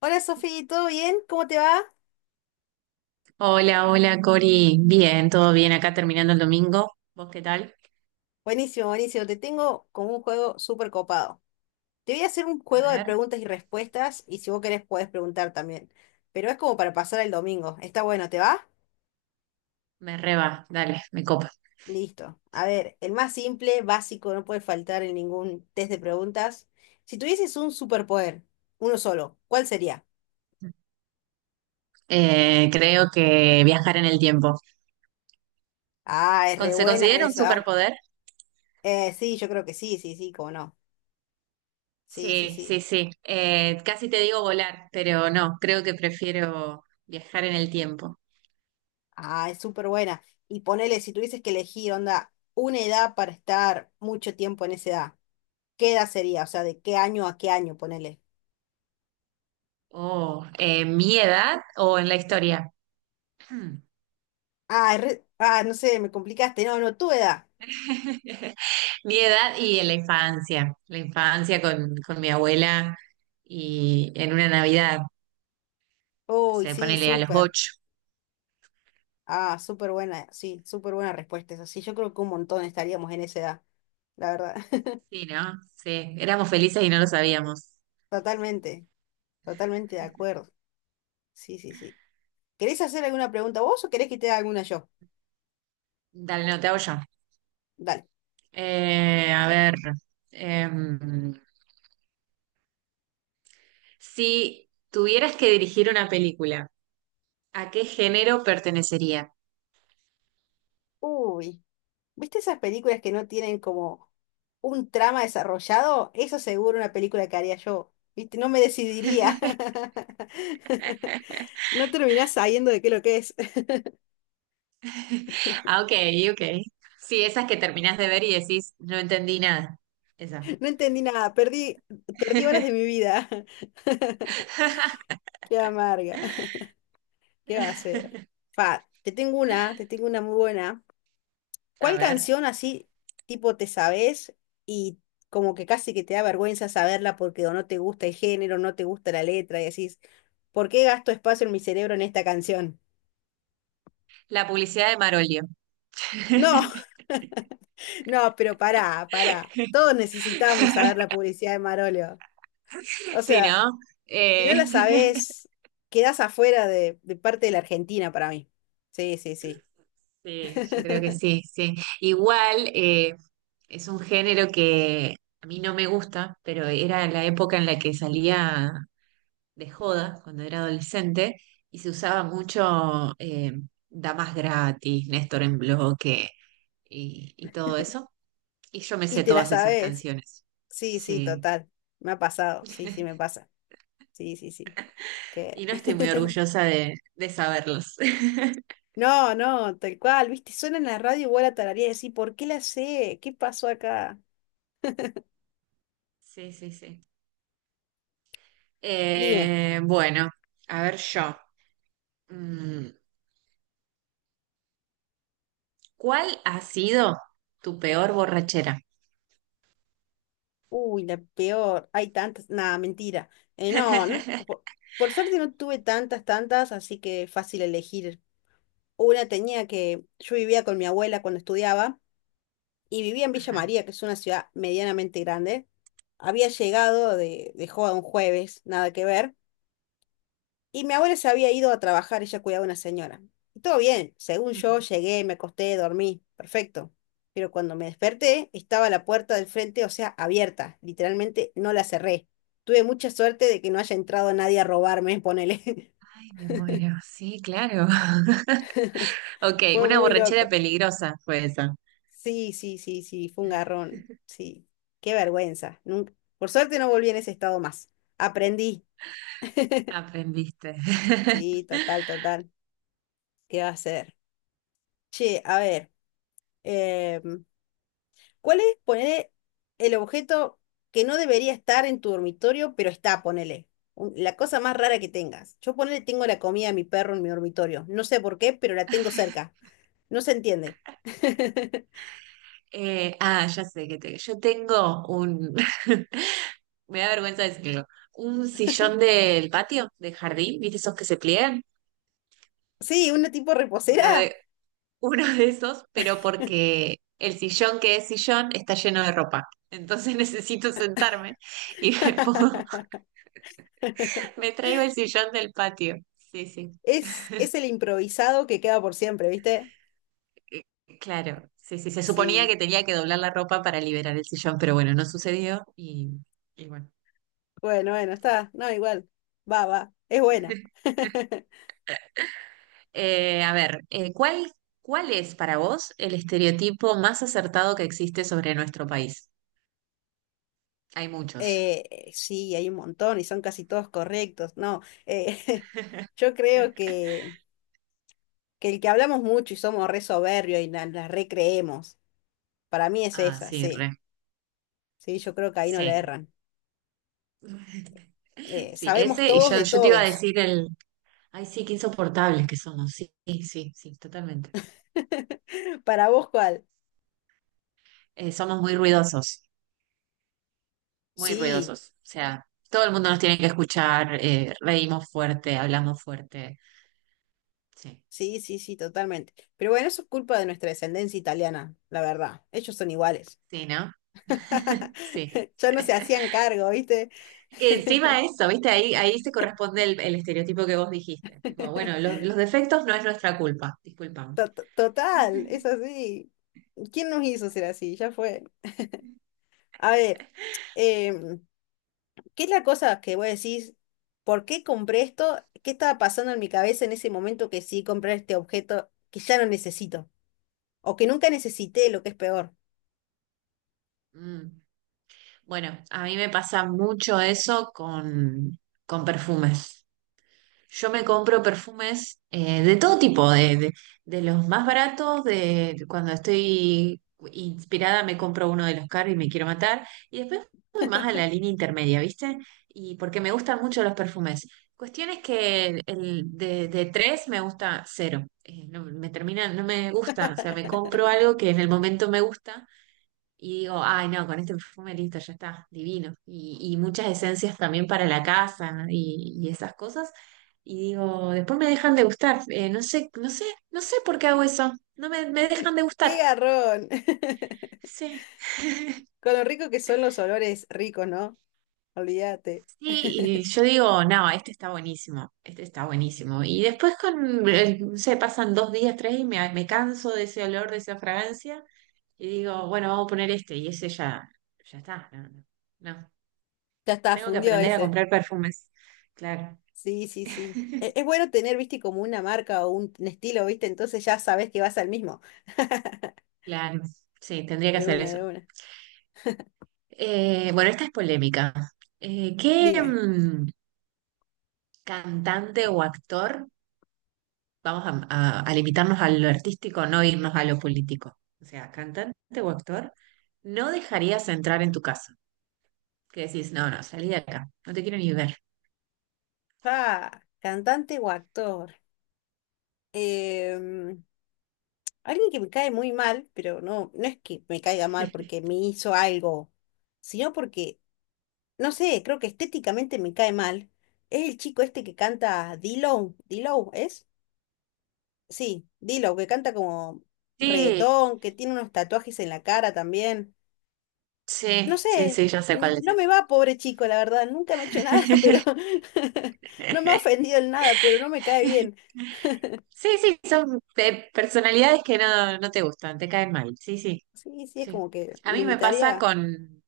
Hola Sofi, ¿todo bien? ¿Cómo te va? Hola, hola Cori. Bien, todo bien. Acá terminando el domingo. ¿Vos qué tal? Buenísimo, buenísimo. Te tengo como un juego súper copado. Te voy a hacer un A juego de ver, preguntas y respuestas y si vos querés podés preguntar también. Pero es como para pasar el domingo. Está bueno, ¿te va? me reba. Dale, me copa. Listo. A ver, el más simple, básico, no puede faltar en ningún test de preguntas. Si tuvieses un superpoder, uno solo, ¿cuál sería? Creo que viajar en el tiempo. Ah, es re ¿Se buena considera un esa. superpoder? Sí, yo creo que sí, sí, sí, cómo no. Sí, sí, Sí, sí, sí. sí. Casi te digo volar, pero no, creo que prefiero viajar en el tiempo. Ah, es súper buena. Y ponele, si tuvieses que elegir, onda, una edad para estar mucho tiempo en esa edad, ¿qué edad sería? O sea, ¿de qué año a qué año, ponele? Oh, ¿mi edad o en la historia? Hmm. Ah, es re- ah, no sé, me complicaste. No, no, tu edad. Mi edad y en la infancia con mi abuela y en una Navidad. Uy, Se sí, ponele a los súper. 8. Ah, súper buena, sí, súper buena respuesta. Eso sí, yo creo que un montón estaríamos en esa edad, la verdad. Sí, ¿no? Sí, éramos felices y no lo sabíamos. Totalmente, totalmente de acuerdo. Sí, sí, sí. ¿Querés hacer alguna pregunta vos o querés que te haga alguna yo? Dale, no, te hago yo. Dale. A ver, em, si tuvieras que dirigir una película, ¿a qué género pertenecería? Uy. ¿Viste esas películas que no tienen como un trama desarrollado? Eso seguro una película que haría yo. ¿Viste? No me decidiría. No terminás sabiendo de qué lo que es. Ah, ok, ok. Sí, esas que terminás de ver y decís, no entendí nada. Esa. No entendí nada. Perdí, perdí horas de mi vida. Qué amarga. ¿Qué va a ser? Fa, te tengo una muy buena. A ¿Cuál ver, canción así, tipo, te sabes y como que casi que te da vergüenza saberla porque o no te gusta el género, no te gusta la letra y decís, ¿por qué gasto espacio en mi cerebro en esta canción? la publicidad de Marolio. No, no, pero pará, pará. Todos necesitamos saber la publicidad de Marolio. O Sí, sea, ¿no? si no Eh, la sabes, quedás afuera de parte de la Argentina para mí. Sí, sí, sí. sí, yo creo que sí, sí. Igual es un género que a mí no me gusta, pero era la época en la que salía de joda cuando era adolescente y se usaba mucho Damas Gratis, Néstor en Bloque y todo eso. Y yo me Y sé te la todas esas sabes. canciones. Sí, sí, Sí. total. Me ha pasado. Sí, sí, me pasa. Sí, sí, sí. Que... Y no estoy muy orgullosa de saberlos. No, no, tal cual, viste, suena en la radio igual a tararía y decir, ¿por qué la sé? ¿Qué pasó acá? Sí, sí, sí. Dime. Bueno, a ver yo. Mm. ¿Cuál ha sido tu peor borrachera? Uy, la peor, hay tantas, nada, mentira. No, no, po- por, suerte no tuve tantas, tantas, así que fácil elegir. Una tenía que, yo vivía con mi abuela cuando estudiaba y vivía en Villa Ajá. María, que es una ciudad medianamente grande. Había llegado de joda un jueves, nada que ver. Y mi abuela se había ido a trabajar, ella cuidaba a una señora. Y todo bien, según Ujú. yo llegué, me acosté, dormí, perfecto. Pero cuando me desperté, estaba la puerta del frente, o sea, abierta. Literalmente no la cerré. Tuve mucha suerte de que no haya entrado nadie a robarme, ponele. Ay, me muero. Sí, claro. Ok, Fue una muy borrachera loco. peligrosa fue esa. Sí, sí, sí, sí, fue un garrón. Sí, qué vergüenza. Nunca... Por suerte no volví en ese estado más. Aprendí. Aprendiste. Sí, total, total. ¿Qué va a hacer? Che, a ver. em, ¿Cuál es, ponele, el objeto que no debería estar en tu dormitorio, pero está, ponele? Un- La cosa más rara que tengas. Yo ponele, tengo la comida de mi perro en mi dormitorio. No sé por qué, pero la tengo cerca. No se entiende. Ya sé que yo tengo un, me da vergüenza decirlo, un sillón del patio, del jardín, ¿viste esos que se pliegan? Sí, una tipo Uno de, reposera. uno de esos, pero porque el sillón que es sillón está lleno de ropa. Entonces necesito sentarme y me traigo el sillón del patio. Sí, sí. Es el improvisado que queda por siempre, ¿viste? Eh, Claro, sí, sí. Se suponía que Sí. tenía que doblar la ropa para liberar el sillón, pero bueno, no sucedió y bueno. Bueno, bueno, Sí. está. No, igual. Va, va. Es buena. A ver, ¿cuál es para vos el estereotipo más acertado que existe sobre nuestro país? Hay muchos. Sí, hay un montón y son casi todos correctos. No, eh, yo creo que el que hablamos mucho y somos re soberbios y na- la, recreemos, para mí es Ah, esa, sí, sí. re. Sí, yo creo que ahí no le Sí. erran. Sí, Sabemos ese, todos de yo te iba a todos. decir ay sí, qué insoportables que somos, sí, sí, sí, totalmente. ¿Para vos cuál? Somos muy Sí, ruidosos, o sea, todo el mundo nos tiene que escuchar, reímos fuerte, hablamos fuerte, sí, sí, sí, sí, totalmente. Pero bueno, eso es culpa de nuestra descendencia italiana, la verdad. Ellos son iguales. sí, ¿no? Sí. Ya no se hacían cargo, ¿viste? Que encima eso, ¿viste? Ahí se corresponde el estereotipo que vos dijiste, tipo, bueno, los defectos no es nuestra culpa, disculpame. To- to- Total, es así. ¿Quién nos hizo ser así? Ya fue. A ver, em, ¿qué es la cosa que vos decís? ¿Por qué compré esto? ¿Qué estaba pasando en mi cabeza en ese momento que sí compré este objeto que ya no necesito? O que nunca necesité, lo que es peor. Mm. Bueno, a mí me pasa mucho eso con perfumes. Yo me compro perfumes de todo tipo, de los más baratos, de cuando estoy inspirada me compro uno de los caros y me quiero matar, y después voy más a la línea intermedia, ¿viste? Y porque me gustan mucho los perfumes. Cuestión es que el de tres me gusta cero. No, me termina, no me gusta, o sea, me compro algo que en el momento me gusta y digo, ay, no, con este perfume listo, ya está, divino. Y muchas esencias también para la casa, ¿no? Y esas cosas. Y digo, después me dejan de gustar. No sé, no sé, no sé por qué hago eso. No me, me dejan de ¡Qué gustar. garrón! Sí. Con lo rico que son los olores ricos, ¿no? Olvídate. Sí, y yo digo, no, este está buenísimo, este está buenísimo. Y después con, no sé, pasan 2 días, tres y me canso de ese olor, de esa fragancia. Y digo, bueno, vamos a poner este. Y ese ya, ya está. No, no, no. Ya está, Tengo que fundió aprender a ese. comprar perfumes. Claro, Sí, sí, sí. E- Es bueno tener, viste, como una marca o un estilo, viste, entonces ya sabes que vas al mismo. claro. Sí, tendría que De hacer una, eso. de una. Bueno, esta es polémica. Eh, ¿qué Dime. mm, cantante o actor, vamos a, a limitarnos a lo artístico, no irnos a lo político? O sea, cantante o actor, no dejarías entrar en tu casa. Que decís, no, no, salí de acá, no te quiero ni ver. Ah, cantante o actor. Em, Alguien que me cae muy mal, pero no, no es que me caiga mal porque me hizo algo, sino porque, no sé, creo que estéticamente me cae mal. Es el chico este que canta D-Lo. D-Lo, ¿es? Sí, D-Lo, que canta como Sí, reggaetón, que tiene unos tatuajes en la cara también. No sí, sí, sé, sí, yo sé n- cuál es. no me Ese. va, pobre chico, la verdad. Nunca me ha hecho nada, pero no me ha ofendido en nada, pero no me cae bien. Sí, sí, son personalidades que no, no te gustan, te caen mal. Sí, sí. Sí, sí, es Sí. como que A lo mí me pasa invitaría.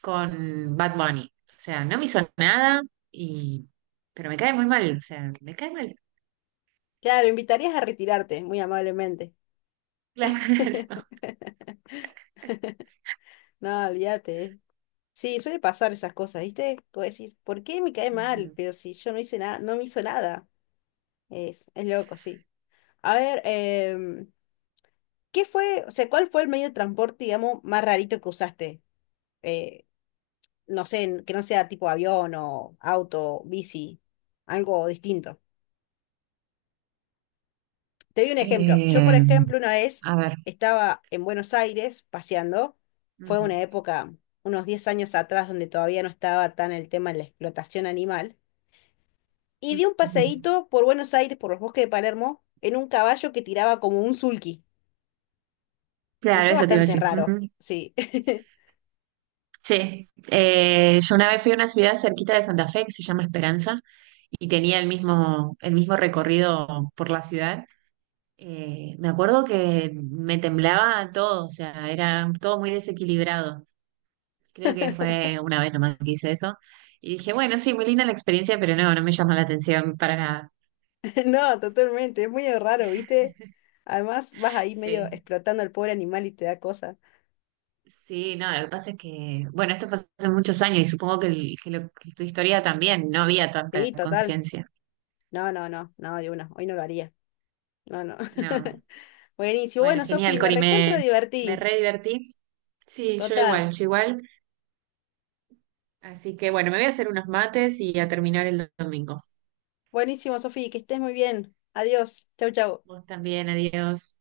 con Bad Bunny. O sea, no me hizo nada, y, pero me cae muy mal. O sea, me cae mal. Claro, lo invitarías a retirarte, muy amablemente. Claro. No, olvídate. Sí, suele pasar esas cosas, ¿viste? Como decís, ¿por qué me cae mal? Ujú. Pero si yo no hice nada, no me hizo nada. Es loco, sí. A ver, ¿qué fue, o sea, cuál fue el medio de transporte, digamos, más rarito que usaste? Eh, no sé, que no sea tipo avión o auto, bici, algo distinto. Te doy un ejemplo. Yo, por Eh, ejemplo, una vez a ver, estaba en Buenos Aires paseando. Fue ujú, una época, unos 10 años atrás, donde todavía no estaba tan el tema de la explotación animal. Y di un ujú. paseíto por Buenos Aires, por los bosques de Palermo, en un caballo que tiraba como un sulky. Y Claro, fue eso te iba a bastante decir. raro. Ujú. Sí. Sí. Yo una vez fui a una ciudad cerquita de Santa Fe que se llama Esperanza y tenía el mismo recorrido por la ciudad. Me acuerdo que me temblaba todo, o sea, era todo muy desequilibrado. Creo que fue una vez nomás que hice eso. Y dije, bueno, sí, muy linda la experiencia, pero no, no me llamó la atención para nada. No, totalmente. Es muy raro, ¿viste? Además, vas ahí medio Sí, explotando al pobre animal y te da cosa. sí, no, lo que pasa es que, bueno, esto fue hace muchos años y supongo que, que tu historia también, no había tanta Sí, total. conciencia. No, no, no, no, de una. Hoy no lo haría. No, no. No, Buenísimo. bueno, Bueno, Sofi, genial, me Cori, recontra me divertí. re divertí. Sí, yo Total. igual, yo igual. Así que bueno, me voy a hacer unos mates y a terminar el domingo. Buenísimo, Sofi, que estés muy bien. Adiós. Chau, chau. Vos también, adiós.